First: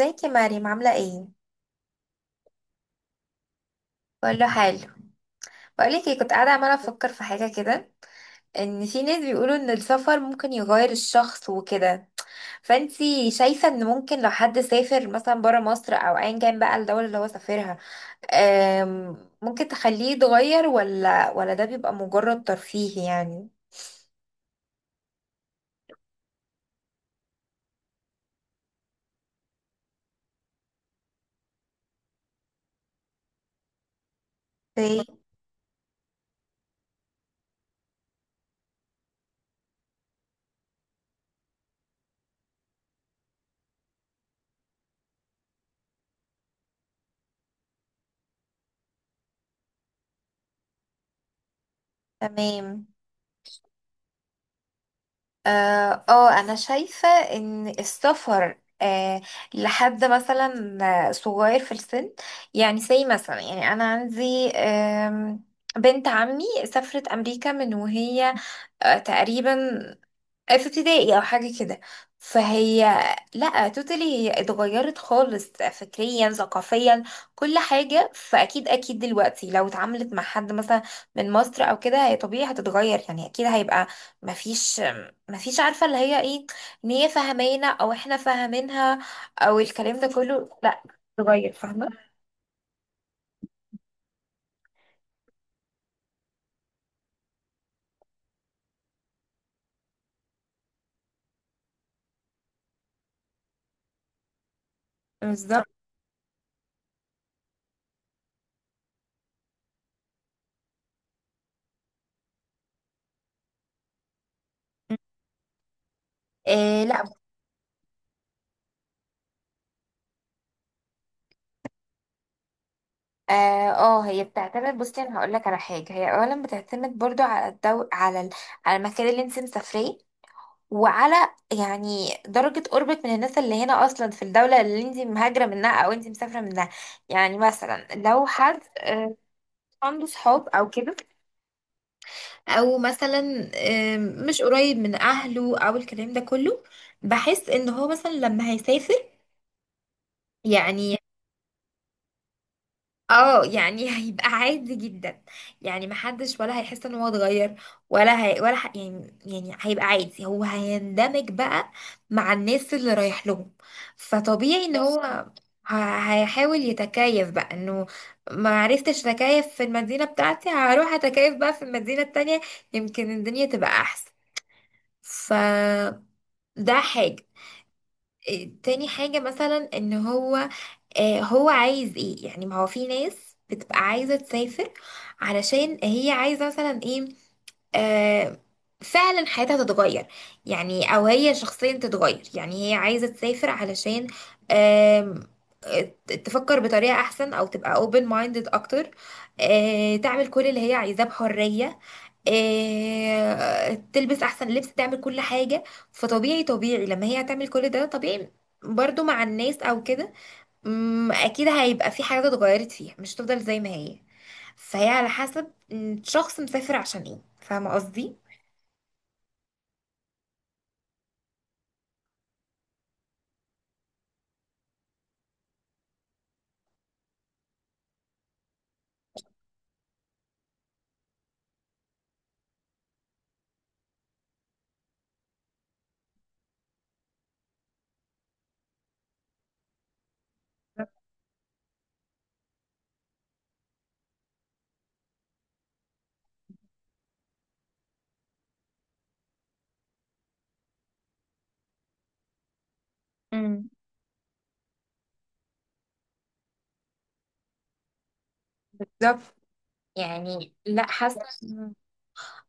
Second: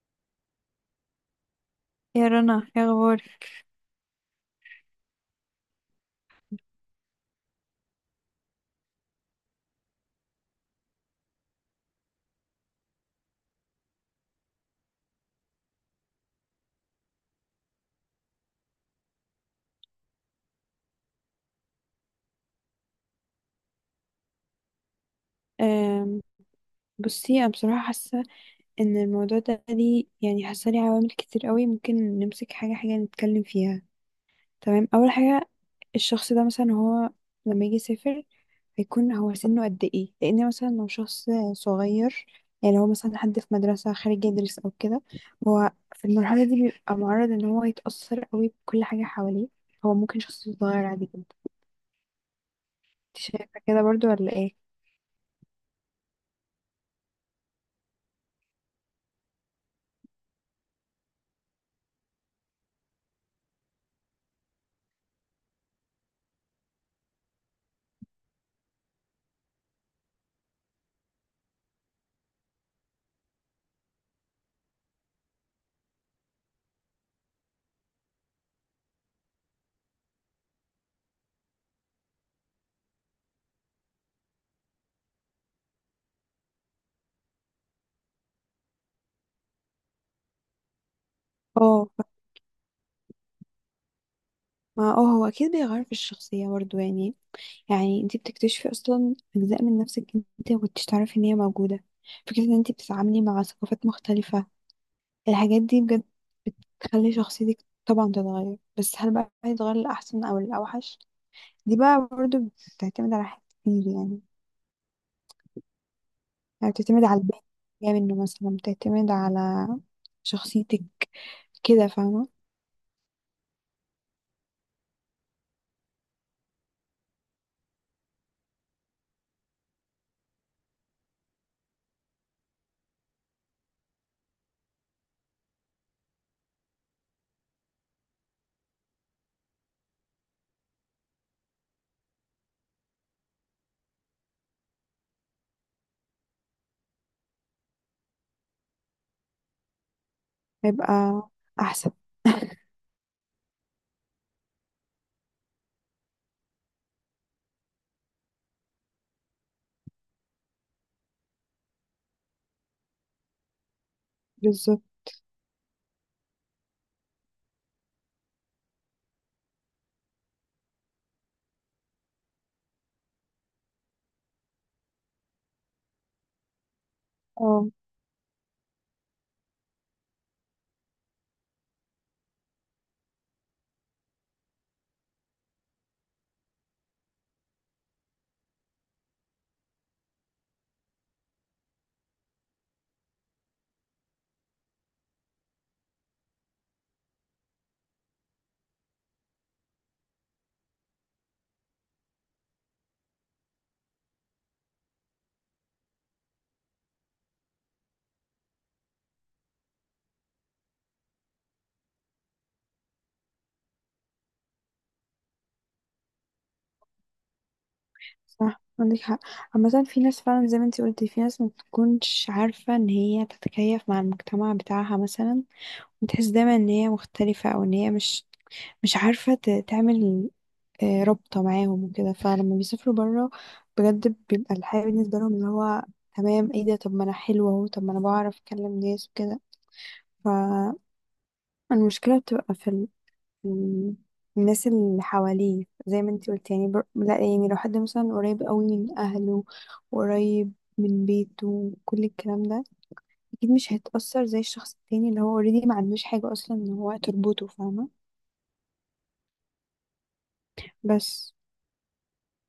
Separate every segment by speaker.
Speaker 1: ازيك يا مريم عاملة ايه؟
Speaker 2: يا رنا، يا اخبارك؟
Speaker 1: بقول له حلو. بقولك ايه، كنت قاعدة عمالة افكر في حاجة كده، ان في ناس بيقولوا ان السفر ممكن يغير الشخص وكده. فانتي شايفة ان ممكن لو حد سافر مثلا برا مصر او ايا كان بقى الدولة اللي هو سافرها، ممكن تخليه يتغير ولا ده بيبقى مجرد ترفيه يعني؟
Speaker 2: أم، بصي انا بصراحه حاسه ان الموضوع ده ليه، يعني حاسه ليه عوامل كتير قوي، ممكن نمسك حاجه حاجه نتكلم فيها. تمام،
Speaker 1: اوكي،
Speaker 2: اول حاجه الشخص ده مثلا هو لما يجي يسافر هيكون هو سنه قد ايه، لان مثلا لو شخص صغير، يعني هو مثلا حد في مدرسه خارج يدرس او كده، هو في المرحله دي بيبقى معرض ان هو يتاثر قوي بكل حاجه حواليه. هو ممكن شخص صغير عادي جدا، انت
Speaker 1: تمام.
Speaker 2: شايفه كده برضو ولا ايه؟
Speaker 1: انا شايفة ان السفر لحد مثلا صغير في السن، يعني زي مثلا، يعني انا عندي بنت عمي سافرت امريكا من وهي تقريبا في ابتدائي او حاجه كده. فهي لا، توتالي هي اتغيرت خالص فكريا ثقافيا كل حاجه. فاكيد اكيد دلوقتي لو اتعاملت مع حد مثلا من مصر او كده، هي طبيعي هتتغير، يعني اكيد هيبقى مفيش مفيش عارفه اللي هي ايه، ان هي فاهمانا او احنا فاهمينها او الكلام ده كله، لا، اتغير،
Speaker 2: اه،
Speaker 1: فاهمه.
Speaker 2: ما اه هو اكيد بيغير في الشخصية برضو، يعني انت بتكتشفي اصلا اجزاء من نفسك انت ما كنتش تعرفي ان هي موجودة. فكرة ان انت بتتعاملي مع ثقافات مختلفة، الحاجات
Speaker 1: بالظبط.
Speaker 2: دي بجد بتخلي شخصيتك طبعا تتغير. بس هل بقى هيتغير الأحسن او الأوحش، دي بقى برضو بتعتمد على حاجات كتير يعني. يعني
Speaker 1: إيه، لا.
Speaker 2: بتعتمد على البيت جاي منه، مثلا بتعتمد على شخصيتك كده، فاهمة؟
Speaker 1: هي بتعتمد، بصي انا هقول لك على حاجه، هي اولا بتعتمد برضو على على المكان اللي انت مسافريه، وعلى يعني درجه قربك من الناس اللي هنا اصلا في الدوله اللي انت مهاجره منها او انت مسافره منها. يعني مثلا لو حد عنده صحاب او كده، او مثلا مش قريب من اهله او الكلام ده كله، بحس ان هو مثلا لما هيسافر يعني،
Speaker 2: هيبقى احسن.
Speaker 1: اه يعني هيبقى عادي جدا، يعني محدش ولا هيحس ان هو اتغير، ولا هي، يعني، يعني هيبقى عادي. هو هيندمج بقى مع الناس اللي رايح لهم، فطبيعي ان
Speaker 2: بالظبط.
Speaker 1: هو هيحاول يتكيف بقى، انه ما عرفتش اتكيف في المدينة بتاعتي، هروح اتكيف بقى في المدينة التانية، يمكن الدنيا تبقى احسن. فده حاجة.
Speaker 2: اه،
Speaker 1: إيه، تاني حاجة مثلا، ان هو هو عايز ايه يعني. ما هو في ناس بتبقى عايزة تسافر علشان هي عايزة مثلا ايه، آه، فعلا حياتها تتغير يعني، او هي شخصيا تتغير. يعني هي عايزة تسافر علشان آم، آه، تفكر بطريقة احسن، او تبقى open minded اكتر، تعمل كل اللي هي عايزاه بحرية، تلبس احسن لبس، تعمل كل حاجة. فطبيعي، طبيعي لما هي هتعمل كل ده، طبيعي برضو مع الناس او كده، اكيد هيبقى في حاجات اتغيرت فيها، مش هتفضل زي ما هي. فهي على حسب، الشخص مسافر عشان ايه، فاهمه قصدي.
Speaker 2: صح عندك حق. عامة في ناس فعلا زي ما انتي قلتي في ناس ما بتكونش عارفة ان هي تتكيف مع المجتمع بتاعها مثلا، بتحس دايما ان هي مختلفة او ان هي مش عارفة تعمل رابطة معاهم وكده. فلما بيسافروا برا بجد بيبقى الحياة بالنسبة لهم اللي هو تمام، ايه ده، طب ما انا حلوة اهو، طب ما انا بعرف اكلم ناس وكده. فالمشكلة بتبقى في مم. الناس اللي حواليه، زي ما انتي قلت. يعني لا يعني لو حد مثلا قريب قوي من اهله وقريب من بيته كل الكلام ده اكيد
Speaker 1: امم.
Speaker 2: مش هيتأثر زي الشخص التاني اللي هو اوريدي ما عندوش حاجة اصلا ان هو تربطه، فاهمة؟
Speaker 1: بالظبط، يعني لا حاسه
Speaker 2: بس.
Speaker 1: بس.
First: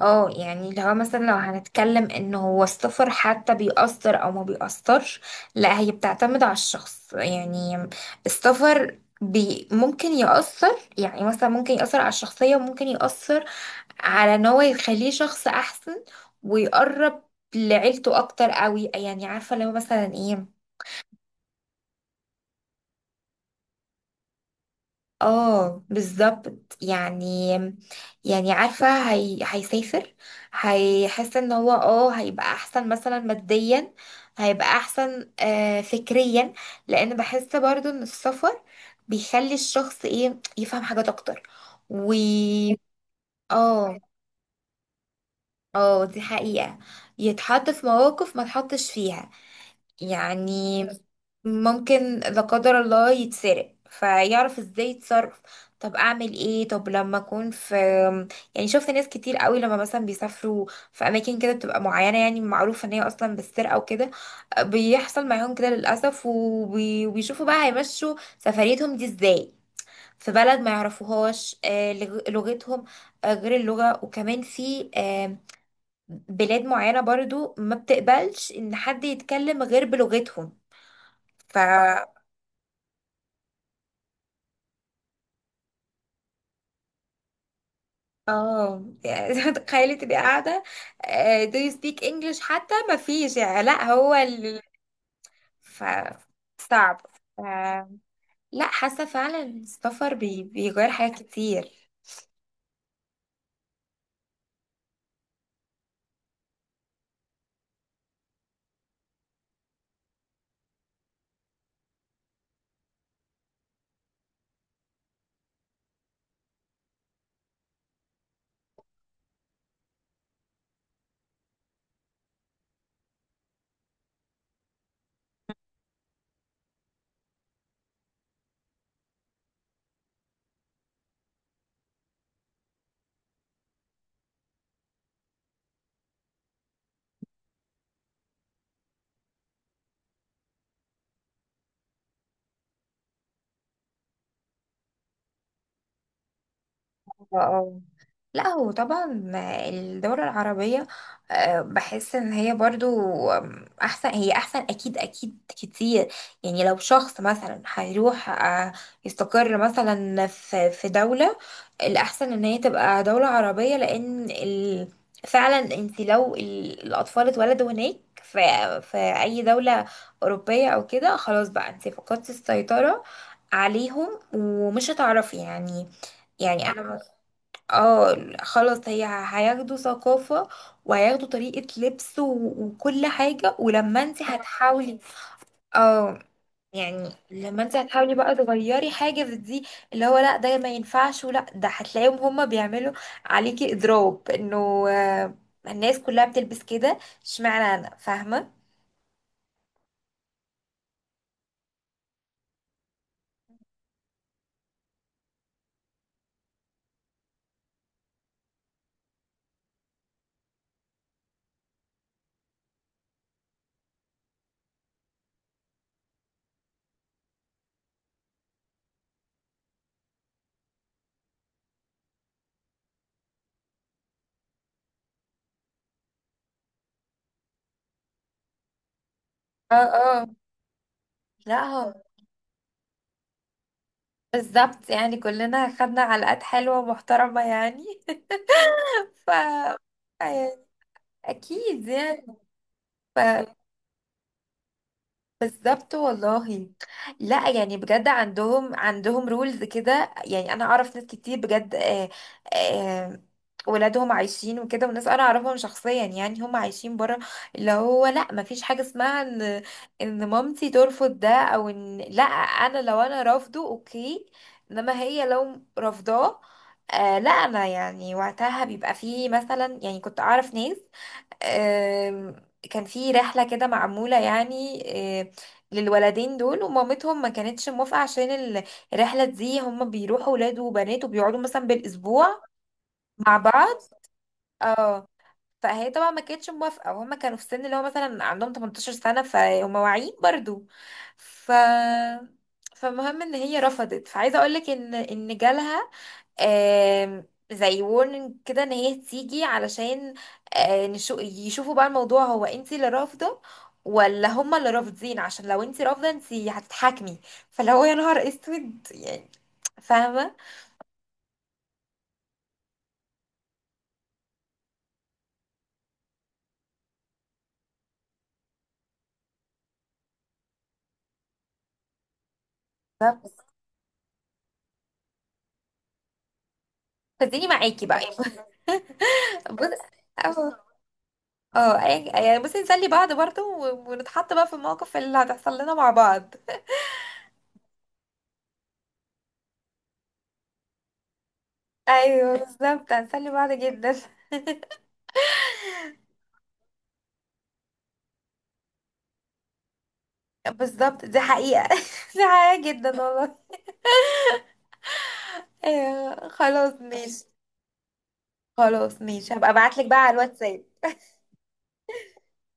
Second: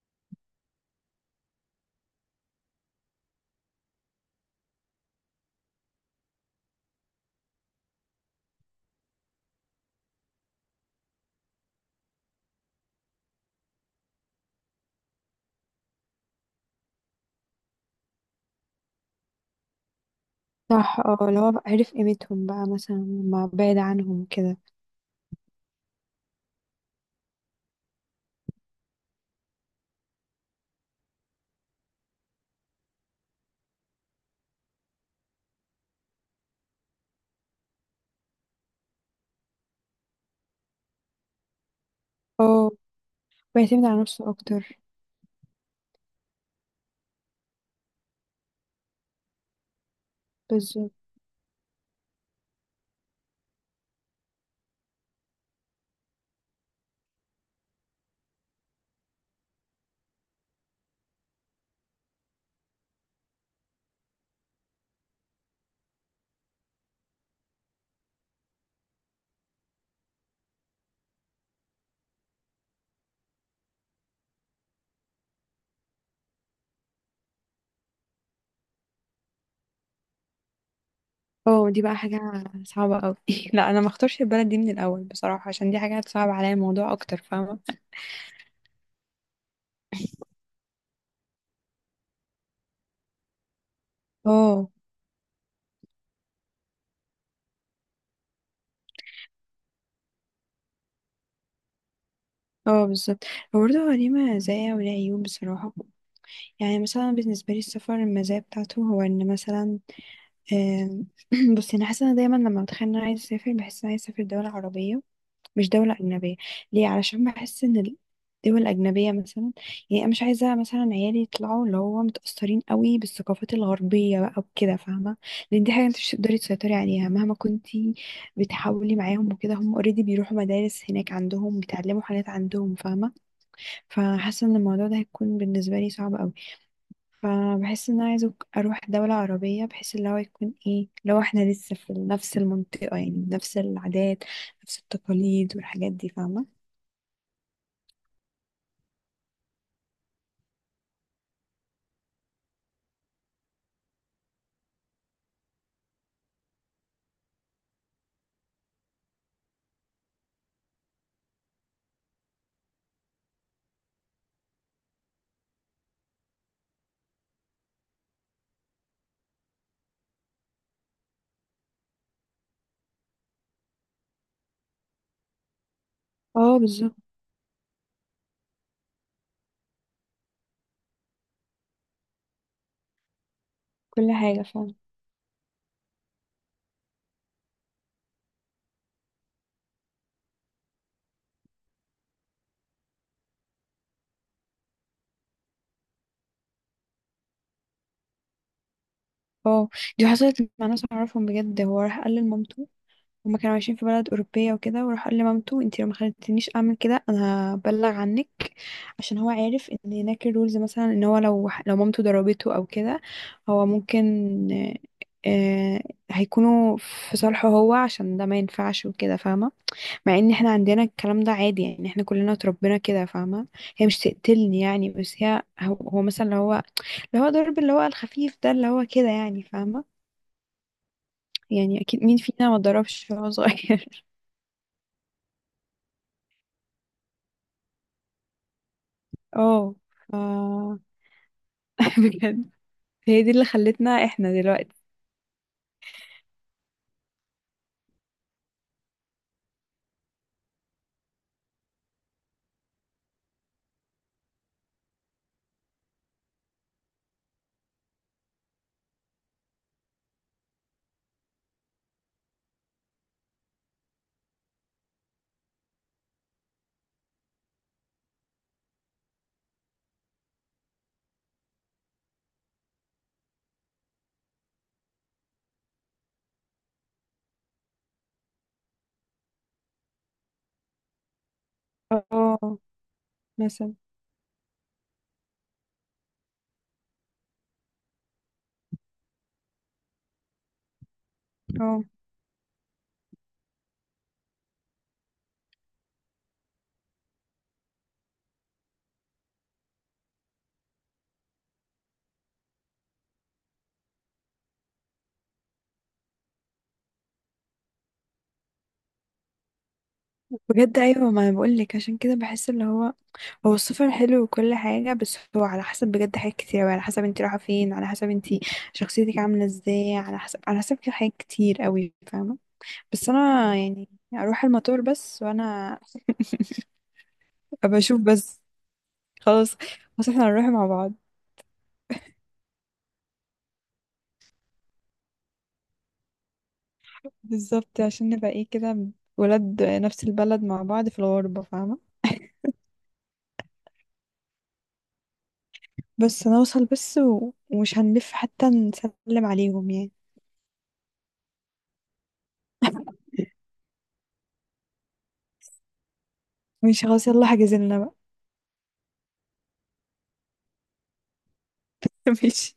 Speaker 1: اه، يعني اللي هو مثلا لو هنتكلم ان هو السفر حتى بيأثر او ما بيأثرش، لا هي بتعتمد على الشخص يعني. السفر بي ممكن يأثر، يعني مثلا ممكن يأثر على الشخصية، وممكن يأثر على ان هو يخليه شخص احسن ويقرب لعيلته اكتر قوي. يعني عارفة لو مثلا ايه،
Speaker 2: صح، اه اللي هو بقى عرف قيمتهم بقى مثلا لما بعد عنهم كده.
Speaker 1: اه بالظبط يعني. يعني عارفة، هي... هيسافر، هيحس ان هو اه هيبقى احسن مثلا ماديا، هيبقى احسن فكريا، لان بحس برضو ان السفر بيخلي الشخص ايه، يفهم حاجات اكتر و،
Speaker 2: اه، بيعتمد
Speaker 1: اه.
Speaker 2: على نفسه اكتر.
Speaker 1: اه دي حقيقة. يتحط في مواقف ما تحطش فيها يعني.
Speaker 2: بالظبط.
Speaker 1: ممكن لا قدر الله يتسرق فيعرف ازاي يتصرف، طب اعمل ايه، طب لما اكون في. يعني شفت ناس كتير قوي لما مثلا بيسافروا في اماكن كده بتبقى معينه، يعني معروفه ان هي اصلا بالسرقه وكده، بيحصل معاهم كده للاسف، وبيشوفوا بقى هيمشوا سفريتهم دي ازاي في بلد ما يعرفوهاش لغتهم، غير اللغه، وكمان في بلاد معينه برضو ما بتقبلش ان حد يتكلم غير بلغتهم. ف،
Speaker 2: اه، دي بقى حاجة صعبة قوي. لا انا ما اختارش البلد دي من الاول بصراحة عشان دي حاجة هتصعب عليا الموضوع اكتر، فاهمة؟
Speaker 1: اه يعني تخيلي تبقي قاعدة، do you speak English، حتى ما فيش، يعني لا هو ال...
Speaker 2: اه،
Speaker 1: ف... صعب. ف... لا حاسة فعلا السفر بي... بيغير حاجات كتير.
Speaker 2: اه، بالظبط. هو برضه هو ليه مزايا وليه عيوب بصراحة. يعني مثلا بالنسبة لي السفر المزايا بتاعته هو ان مثلا آم، بصي انا حاسة ان دايما لما بتخيل ان انا عايزة اسافر بحس ان انا عايزة اسافر دولة عربية مش دولة أجنبية. ليه؟ علشان بحس ان الدول الأجنبية مثلا، يعني انا مش عايزة مثلا عيالي يطلعوا اللي هو متأثرين قوي بالثقافات الغربية بقى وكده، فاهمة؟ لان دي حاجة انت مش تقدري تسيطري عليها مهما كنتي بتحاولي معاهم وكده، هم اوريدي بيروحوا مدارس هناك عندهم بيتعلموا حاجات عندهم، فاهمة؟ فحاسة ان الموضوع ده هيكون بالنسبة لي صعب قوي. فبحس ان انا عايزة اروح دولة عربية بحيث اللي هو يكون ايه، لو احنا لسه في نفس المنطقة، يعني نفس العادات نفس التقاليد والحاجات دي، فاهمة؟
Speaker 1: اه، لا هو طبعا الدولة العربية بحس ان هي برضو احسن، هي احسن اكيد، اكيد كتير. يعني لو شخص مثلا هيروح يستقر مثلا في دولة، الاحسن ان هي تبقى دولة عربية، لان ال... فعلا انت لو الاطفال اتولدوا هناك في في اي دولة اوروبية او كده، خلاص بقى انت فقدتي السيطرة عليهم، ومش هتعرفي يعني.
Speaker 2: اه،
Speaker 1: يعني
Speaker 2: بالظبط،
Speaker 1: انا، اه خلاص، هي هياخدوا ثقافة، وهياخدوا طريقة لبس وكل حاجة. ولما
Speaker 2: كل
Speaker 1: انت
Speaker 2: حاجة فعلا.
Speaker 1: هتحاولي، اه يعني لما انت هتحاولي بقى تغيري حاجة في دي، اللي هو لا ده ما ينفعش، ولا ده هتلاقيهم هما بيعملوا عليكي اضراب، انه الناس كلها بتلبس كده اشمعنى انا، فاهمة.
Speaker 2: اه، دي حصلت مع ناس اعرفهم بجد. هو راح قال لمامته، هما كانوا عايشين في بلد أوروبية وكده، وراح قال لمامته انتي لو ما خلتنيش أعمل كده أنا هبلغ عنك. عشان هو عارف ان هناك الرولز مثلا ان هو لو مامته ضربته أو كده هو ممكن آه، هيكونوا في صالحه هو، عشان ده ما ينفعش وكده، فاهمة؟ مع ان احنا عندنا الكلام ده عادي، يعني احنا كلنا اتربينا كده، فاهمة؟ هي مش تقتلني يعني، بس هي هو مثلا اللي هو اللي هو ضرب اللي هو الخفيف ده اللي هو كده يعني،
Speaker 1: اه
Speaker 2: فاهمة؟
Speaker 1: اه. لا
Speaker 2: يعني
Speaker 1: هو،
Speaker 2: اكيد مين فينا ما ضربش وهو صغير.
Speaker 1: بالظبط يعني، كلنا خدنا علقات حلوة ومحترمة يعني ف،
Speaker 2: اه،
Speaker 1: يعني
Speaker 2: ف
Speaker 1: اكيد يعني.
Speaker 2: بجد.
Speaker 1: ف-
Speaker 2: هي دي اللي خلتنا احنا دلوقتي.
Speaker 1: بالظبط والله. لا يعني بجد، عندهم رولز كده، يعني انا اعرف ناس كتير بجد آه، آه، ولادهم عايشين وكده، وناس انا اعرفهم شخصيا يعني هم عايشين بره، اللي هو لا ما فيش حاجه اسمها ان ان مامتي ترفض ده، او ان لا انا لو انا رافضه اوكي، انما هي لو رافضاه، آه لا انا يعني وقتها بيبقى فيه. مثلا يعني كنت اعرف ناس، آم، كان في رحلة كده معمولة يعني، آه، للولدين دول، ومامتهم ما كانتش موافقة عشان الرحلة دي هم بيروحوا ولاد وبنات وبيقعدوا مثلا بالأسبوع
Speaker 2: اه،
Speaker 1: مع
Speaker 2: مثلا
Speaker 1: بعض. اه فهي طبعا ما كانتش موافقه، وهم كانوا في السن اللي هو مثلا عندهم 18 سنه، فهم واعيين برضو. ف،
Speaker 2: اه،
Speaker 1: فمهم ان هي رفضت، فعايزه اقول لك ان ان جالها آم، زي وورنينج كده، ان هي تيجي علشان يشوفوا بقى الموضوع، هو انت اللي رافضه ولا هما اللي رافضين، عشان لو انت رافضه انت هتتحاكمي. فلو هو، يا نهار اسود يعني، فاهمه.
Speaker 2: بجد ايوه ما انا بقول لك عشان كده بحس اللي هو هو السفر حلو وكل حاجه، بس هو على حسب بجد حاجات كتير قوي. على حسب انت رايحه فين، على حسب انت شخصيتك عامله ازاي، على حسب كده حاجات كتير قوي، فاهمه؟ بس
Speaker 1: بالظبط.
Speaker 2: انا يعني اروح المطار بس وانا
Speaker 1: فاديني
Speaker 2: ابقى
Speaker 1: معاكي بقى
Speaker 2: اشوف بس، خلاص.
Speaker 1: بص-
Speaker 2: بس احنا هنروح
Speaker 1: أهو.
Speaker 2: مع بعض،
Speaker 1: اه، يعني بس نسلي بعض برضه ونتحط بقى في المواقف اللي هتحصل لنا مع بعض.
Speaker 2: بالظبط. عشان نبقى ايه كده، ولاد نفس البلد مع بعض في الغربه، فاهمه؟
Speaker 1: ايوه بالظبط، هنسلي بعض جدا.
Speaker 2: بس نوصل بس ومش هنلف حتى نسلم عليهم يعني.
Speaker 1: بالظبط دي حقيقة دي حقيقة جدا والله. ايوه خلاص
Speaker 2: ماشي خلاص،
Speaker 1: ماشي.
Speaker 2: يلا حجزلنا بقى.
Speaker 1: خلاص ماشي، هبقى ابعتلك بقى على الواتساب
Speaker 2: ماشي،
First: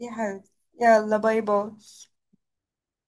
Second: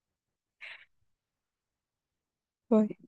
Speaker 1: يا حبيبتي. يلا باي باي.
Speaker 2: باي.